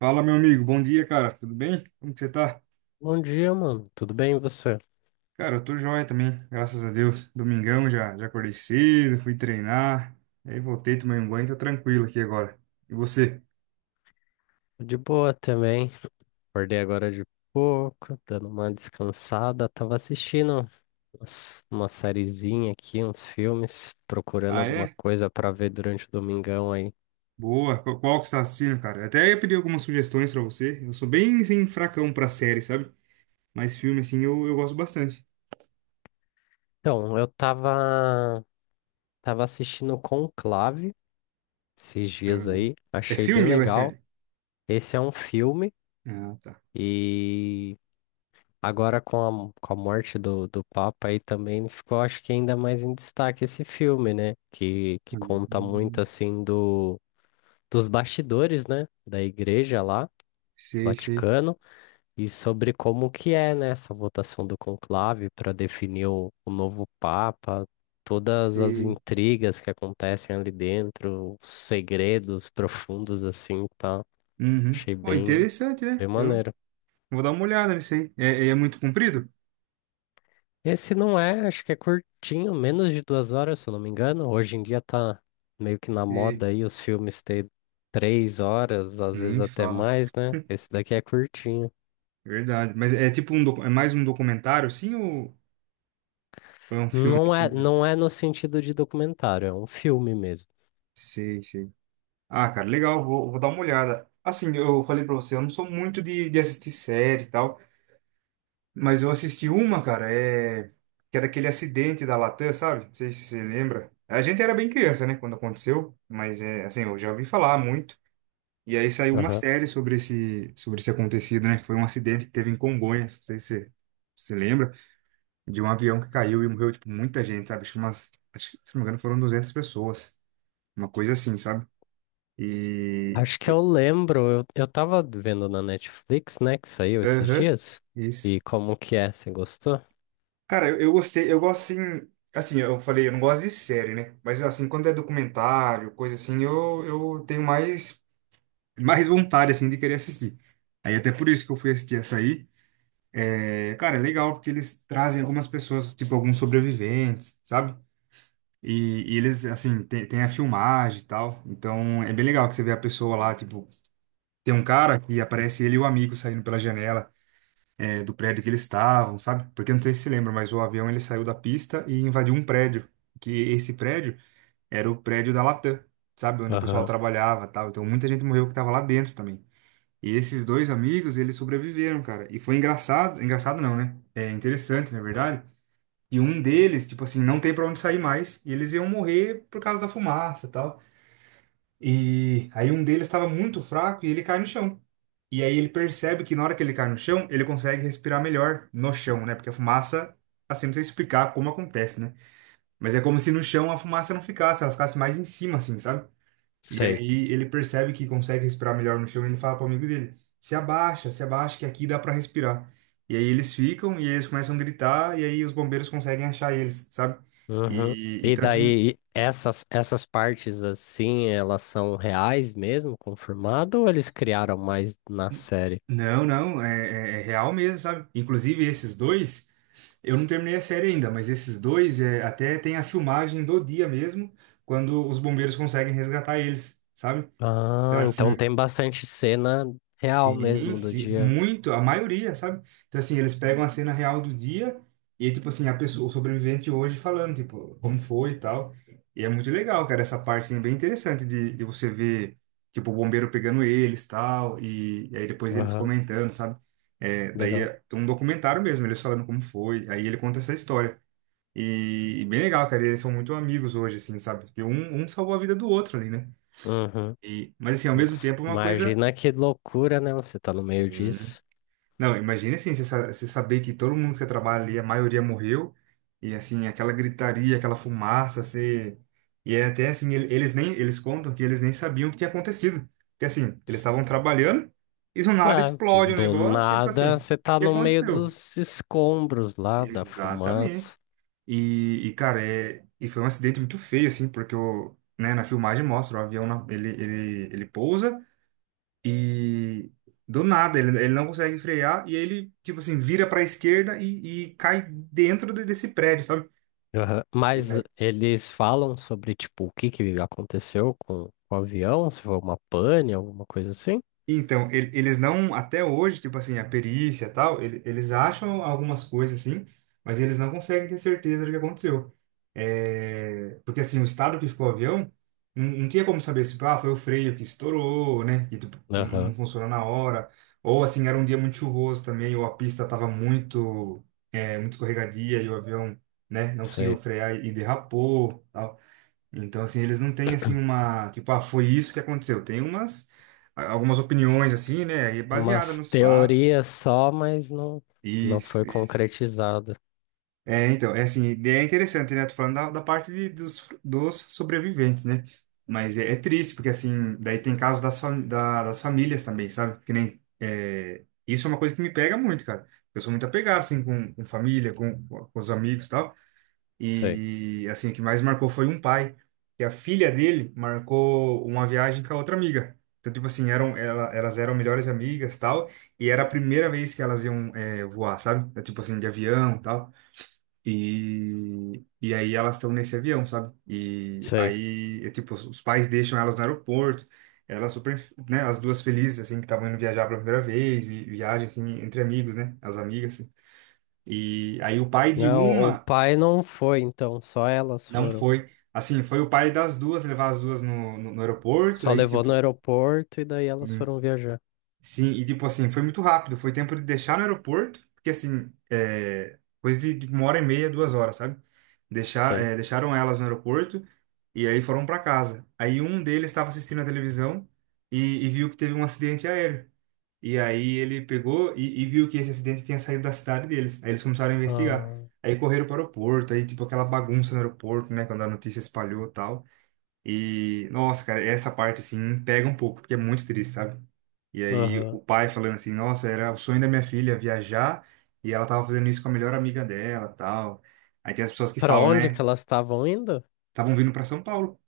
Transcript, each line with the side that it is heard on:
right: Fala, meu amigo. Bom dia, cara. Tudo bem? Como que você tá?
left: Bom dia, mano. Tudo bem e você?
right: Cara, eu tô joia também, graças a Deus. Domingão já acordei cedo, fui treinar. Aí voltei, tomei um banho, tô tranquilo aqui agora. E você?
left: De boa também. Acordei agora de pouco, dando uma descansada. Tava assistindo uma sériezinha aqui, uns filmes, procurando
right: Ah,
left: alguma
right: é?
left: coisa pra ver durante o domingão aí.
right: Boa. Qual que você tá assistindo, cara? Até ia pedir algumas sugestões pra você. Eu sou bem, assim, fracão pra série, sabe? Mas filme, assim, eu gosto bastante.
left: Então, tava assistindo Conclave esses
right: Ah,
left: dias aí.
right: é
left: Achei bem
right: filme ou é
left: legal.
right: série?
left: Esse é um filme
right: Ah, tá.
left: e agora, com a morte do Papa aí também ficou, acho que ainda mais em destaque esse filme, né? Que conta muito,
right: Hum.
left: assim, do, dos bastidores, né? Da igreja lá,
right: Sei, sei,
left: Vaticano, e sobre como que é, né? Essa votação do conclave para definir o novo Papa, todas as
right: sei.
left: intrigas que acontecem ali dentro, os segredos profundos, assim, tá?
right: Uhum.
left: Achei
right: Pô, interessante, né?
left: bem
right: Eu
left: maneiro.
right: vou dar uma olhada nisso aí. É muito comprido?
left: Esse não é, acho que é curtinho, menos de 2 horas, se eu não me engano. Hoje em dia tá meio que na
right: E
left: moda aí os filmes ter 3 horas, às vezes
right: nem
left: até
right: fala.
left: mais, né? Esse daqui é curtinho.
right: Verdade. Mas é tipo um é mais um documentário, assim, ou é um filme
left: Não
right: assim
left: é,
right: mesmo?
left: não é no sentido de documentário, é um filme mesmo.
right: Sei, sei. Ah, cara, legal, vou dar uma olhada. Assim, eu falei pra você, eu não sou muito de assistir série e tal, mas eu assisti uma, cara, que era aquele acidente da Latam, sabe? Não sei se você lembra. A gente era bem criança, né, quando aconteceu, mas é assim, eu já ouvi falar muito. E aí saiu uma
left: Aham.
right: série sobre esse acontecido, né? Que foi um acidente que teve em Congonhas, não sei se você se lembra. De um avião que caiu e morreu, tipo, muita gente, sabe? Acho que, se não me engano, foram 200 pessoas. Uma coisa assim, sabe? E...
left: Acho que eu lembro, eu tava vendo na Netflix, né, que saiu esses
right: Aham,
left: dias.
right: isso.
left: E como que é? Você gostou?
right: Cara, eu gostei, eu gosto, assim... Assim, eu falei, eu não gosto de série, né? Mas, assim, quando é documentário, coisa assim, eu tenho mais, mais vontade, assim, de querer assistir. Aí, até por isso que eu fui assistir essa aí. É, cara, é legal, porque eles trazem algumas pessoas, tipo, alguns sobreviventes, sabe? E eles, assim, tem a filmagem e tal. Então é bem legal que você vê a pessoa lá, tipo, tem um cara que aparece ele e o amigo saindo pela janela, do prédio que eles estavam, sabe? Porque eu não sei se você lembra, mas o avião ele saiu da pista e invadiu um prédio. Que esse prédio era o prédio da Latam, sabe? Onde o pessoal
left: Aham.
right: trabalhava e tal. Então muita gente morreu que tava lá dentro também. E esses dois amigos, eles sobreviveram, cara. E foi engraçado, engraçado não, né? É interessante, na verdade, e um deles, tipo assim, não tem pra onde sair mais. E eles iam morrer por causa da fumaça e tal. E aí um deles estava muito fraco e ele cai no chão. E aí ele percebe que na hora que ele cai no chão, ele consegue respirar melhor no chão, né? Porque a fumaça, assim, não sei explicar como acontece, né? Mas é como se no chão a fumaça não ficasse, ela ficasse mais em cima, assim, sabe? E
left: Sei.
right: aí ele percebe que consegue respirar melhor no chão e ele fala pro amigo dele: se abaixa, se abaixa, que aqui dá pra respirar. E aí eles ficam e eles começam a gritar e aí os bombeiros conseguem achar eles, sabe?
left: Uhum.
right: E
left: E
right: então assim,
left: daí, essas partes assim, elas são reais mesmo, confirmado, ou eles criaram mais na série?
right: não, não, é real mesmo, sabe? Inclusive esses dois, eu não terminei a série ainda, mas esses dois até tem a filmagem do dia mesmo, quando os bombeiros conseguem resgatar eles, sabe? Então
left: Ah,
right: assim,
left: então tem bastante cena real
right: sim,
left: mesmo do
right: sim,
left: dia.
right: muito, a maioria, sabe? Então, assim, eles pegam a cena real do dia e, tipo assim, a pessoa, o sobrevivente hoje falando, tipo, como foi e tal. E é muito legal, cara, essa parte, assim, é bem interessante de, você ver, tipo, o bombeiro pegando eles tal, e aí depois eles
left: Aham,
right: comentando, sabe? É, daí
left: legal.
right: é um documentário mesmo, eles falando como foi, aí ele conta essa história. E bem legal, cara, eles são muito amigos hoje, assim, sabe? Porque um salvou a vida do outro ali, né?
left: Uhum.
right: E, mas, assim, ao mesmo
left: Nossa,
right: tempo é uma coisa.
left: imagina que loucura, né? Você tá no meio
right: Sim.
left: disso.
right: Não, imagina assim, você saber que todo mundo que você trabalha ali, a maioria morreu, e assim, aquela gritaria, aquela fumaça, você... E é até assim, eles contam que eles nem sabiam o que tinha acontecido. Porque assim, eles estavam trabalhando, e do nada
left: Ah,
right: explode o
left: do
right: negócio, tipo assim,
left: nada,
right: o
left: você tá
right: que
left: no meio
right: aconteceu?
left: dos escombros lá, da
right: Exatamente.
left: fumaça.
right: E, cara, e foi um acidente muito feio, assim, porque o, né, na filmagem mostra, o avião, ele pousa, e do nada, ele não consegue frear e ele, tipo assim, vira pra esquerda e cai dentro desse prédio, sabe?
left: Aham. Mas eles falam sobre, tipo, o que que aconteceu com o avião, se foi uma pane, alguma coisa assim?
right: Então, eles não, até hoje, tipo assim, a perícia e tal, eles acham algumas coisas assim, mas eles não conseguem ter certeza do que aconteceu. É, porque assim, o estado que ficou o avião, não, não tinha como saber se, tipo, ah, foi o freio que estourou, né, que tipo, não não
left: Aham,
right: funcionou na hora, ou assim, era um dia muito chuvoso também, ou a pista estava muito, muito escorregadia e o avião, né, não conseguiu
left: sei.
right: frear e derrapou, tal. Então, assim, eles não têm, assim, uma... Tipo, ah, foi isso que aconteceu. Tem umas... Algumas opiniões, assim, né? E baseada
left: Umas
right: nos fatos.
left: teorias só, mas não, não foi
right: Isso, isso.
left: concretizada.
right: É, então, é assim, é interessante, né? Tô falando da parte dos sobreviventes, né? Mas é triste, porque, assim, daí tem casos das famílias também, sabe? Que nem... Isso é uma coisa que me pega muito, cara. Eu sou muito apegado, assim, com família, com os amigos e tal.
left: Sei,
right: E assim, o que mais marcou foi um pai, que a filha dele marcou uma viagem com a outra amiga. Então, tipo assim, elas eram melhores amigas, tal, e era a primeira vez que elas iam voar, sabe? É, tipo assim, de avião, tal. E aí elas estão nesse avião, sabe? E
left: sei.
right: aí, tipo, os pais deixam elas no aeroporto, elas super, né, as duas felizes, assim, que estavam indo viajar pela primeira vez, e viagem, assim, entre amigos, né, as amigas, assim. E aí o pai de
left: Não, o
right: uma
left: pai não foi, então, só elas
right: não
left: foram.
right: foi. Assim, foi o pai das duas levar as duas no aeroporto,
left: Só
right: aí,
left: levou no
right: tipo.
left: aeroporto e daí elas
right: Sim.
left: foram viajar.
right: Sim, e tipo assim, foi muito rápido. Foi tempo de deixar no aeroporto, porque assim, coisa de 1h30, 2 horas, sabe?
left: Sei.
right: Deixaram elas no aeroporto e aí foram para casa. Aí um deles estava assistindo a televisão e viu que teve um acidente aéreo. E aí ele pegou e viu que esse acidente tinha saído da cidade deles. Aí eles começaram a investigar.
left: Ah,
right: Aí correram para o aeroporto, aí tipo aquela bagunça no aeroporto, né? Quando a notícia espalhou e tal. E, nossa, cara, essa parte, assim, pega um pouco, porque é muito triste, sabe? E aí,
left: aham.
right: o pai falando assim, nossa, era o sonho da minha filha viajar, e ela tava fazendo isso com a melhor amiga dela, tal. Aí tem as pessoas que
left: Pra
right: falam,
left: onde que
right: né,
left: elas estavam indo?
right: estavam vindo pra São Paulo.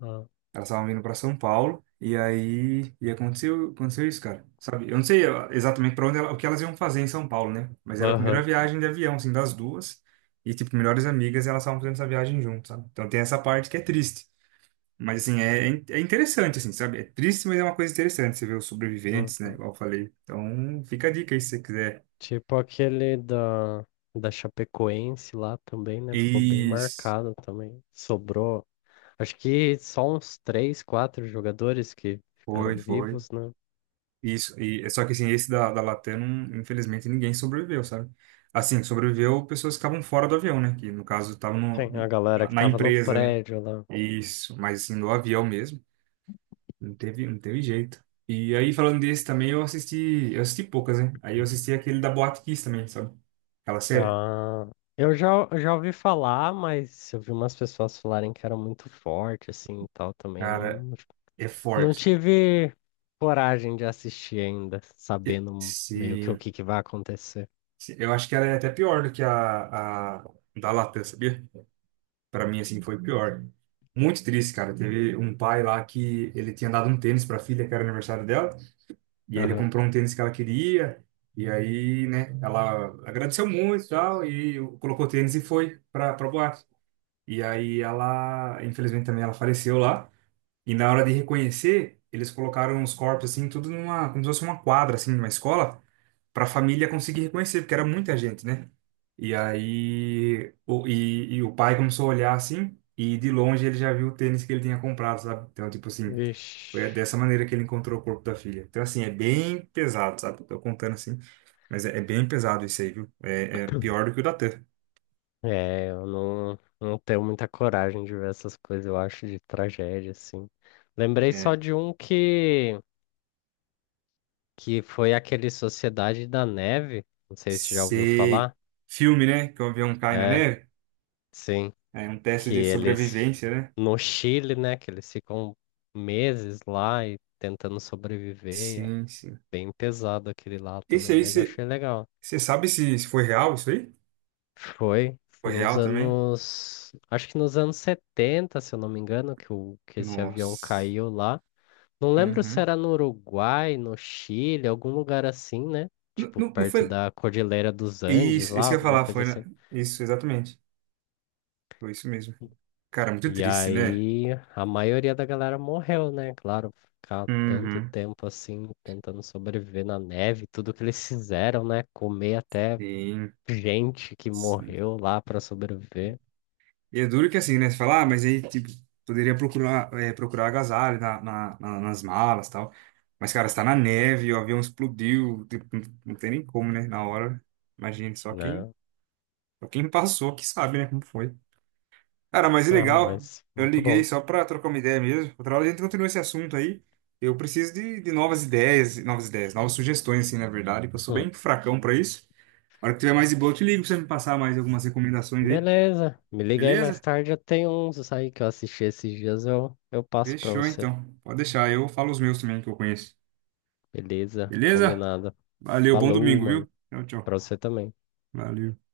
left: Ah,
right: Elas estavam vindo pra São Paulo, e aí, e aconteceu, aconteceu isso, cara, sabe? Eu não sei ó, exatamente para onde ela, o que elas iam fazer em São Paulo, né? Mas era a primeira
left: aham.
right: viagem de avião, assim, das duas, e, tipo, melhores amigas, elas estavam fazendo essa viagem juntas, sabe? Então tem essa parte que é triste. Mas, assim, é interessante, assim, sabe? É triste, mas é uma coisa interessante. Você vê os sobreviventes, né?
left: Uhum.
right: Igual eu falei. Então, fica a dica aí se você quiser.
left: Tipo aquele da Chapecoense lá também, né? Ficou bem
right: Isso.
left: marcado também. Sobrou, acho que só uns 3, 4 jogadores que
right: Foi,
left: ficaram
right: foi.
left: vivos, né?
right: Isso. E, é só que, assim, esse da, Latam, infelizmente, ninguém sobreviveu, sabe? Assim, sobreviveu pessoas que estavam fora do avião, né? Que, no caso, estavam
left: Tem a
right: no-
left: galera
right: na,
left: que
right: na
left: tava no
right: empresa, né?
left: prédio lá.
right: Isso. Mas, assim, no avião mesmo, não teve jeito. E aí, falando desse também, eu assisti... Eu assisti poucas, né? Aí eu assisti aquele da Boate Kiss também, sabe? Aquela série.
left: Ah, eu já ouvi falar, mas eu vi umas pessoas falarem que era muito forte, assim, e tal, também.
right: Cara,
left: Não,
right: é
left: não
right: forte.
left: tive coragem de assistir ainda,
right: E-
left: sabendo meio que o
right: Se,
left: que que vai acontecer.
right: eu acho que ela é até pior do que a da Latam, sabia? Pra mim, assim, foi pior. Muito triste, cara. Teve um pai lá que ele tinha dado um tênis pra filha, que era aniversário dela, e aí ele
left: Aham.
right: comprou um tênis que ela queria, e aí, né, ela agradeceu muito e tal, e colocou o tênis e foi pra boate. E aí ela, infelizmente também, ela faleceu lá, e na hora de reconhecer, eles colocaram os corpos, assim, tudo numa, como se fosse uma quadra, assim, numa escola, para a família conseguir reconhecer, porque era muita gente, né? E aí, e o pai começou a olhar assim, e de longe ele já viu o tênis que ele tinha comprado, sabe? Então, tipo assim, foi
left: Vixe.
right: dessa maneira que ele encontrou o corpo da filha. Então, assim, é bem pesado, sabe? Tô contando assim, mas é bem pesado isso aí, viu? É pior do que o da Tan.
left: É, eu não, não tenho muita coragem de ver essas coisas, eu acho, de tragédia, assim. Lembrei só
right: É,
left: de que foi aquele Sociedade da Neve, não sei se já ouviu
right: sei.
left: falar.
right: Filme, né? Que o avião cai na
left: É,
right: neve.
left: sim,
right: É um teste
left: que
right: de
left: eles,
right: sobrevivência, né?
left: no Chile, né, que eles ficam meses lá e tentando sobreviver, é
right: Sim, sim.
left: bem pesado aquele lá
right: Esse
left: também,
right: aí,
left: mas eu achei legal.
right: você sabe se foi real isso aí?
left: Foi
right: Foi
left: nos
right: real também?
left: anos, acho que nos anos 70, se eu não me engano, que, o, que esse avião
right: Nossa.
left: caiu lá. Não lembro se
right: Uhum.
left: era no Uruguai, no Chile, algum lugar assim, né?
right: Não,
left: Tipo,
right: não, não
left: perto
right: foi.
left: da Cordilheira dos Andes
right: Isso,
left: lá,
right: isso que eu ia
left: alguma
right: falar
left: coisa
right: foi.
left: assim.
right: Isso, exatamente. Foi isso mesmo. Cara, muito
left: E
right: triste, né?
left: aí, a maioria da galera morreu, né? Claro, ficar tanto
right: Uhum.
left: tempo assim, tentando sobreviver na neve, tudo que eles fizeram, né? Comer até
right: Sim,
left: gente que
right: sim.
left: morreu lá para sobreviver,
right: E é duro que assim, né? Você fala, ah, mas aí, tipo, poderia procurar, procurar agasalho nas malas e tal. Mas, cara, você tá na neve, o avião explodiu, tipo, não não tem nem como, né? Na hora. Imagina, só quem,
left: né?
right: só quem passou que sabe, né? Como foi. Cara, mas é
left: Bizarro,
right: legal.
left: mas
right: Eu
left: muito
right: liguei
left: bom.
right: só pra trocar uma ideia mesmo. Outra hora a gente continua esse assunto aí. Eu preciso de, novas ideias, novas ideias, novas sugestões, assim, na verdade, que eu sou
left: Hum.
right: bem fracão pra isso. A hora que tiver mais de boa, eu te ligo pra você me passar mais algumas recomendações aí.
left: Beleza, me liga aí mais
right: Beleza?
left: tarde, eu tenho uns aí que eu assisti esses dias, eu passo para
right: Fechou,
left: você.
right: então. Pode deixar, eu falo os meus também que eu conheço.
left: Beleza,
right: Beleza?
left: combinado.
right: Valeu, bom
left: Falou,
right: domingo,
left: mano.
right: viu? Tchau, tchau.
left: Pra você também.
right: Valeu.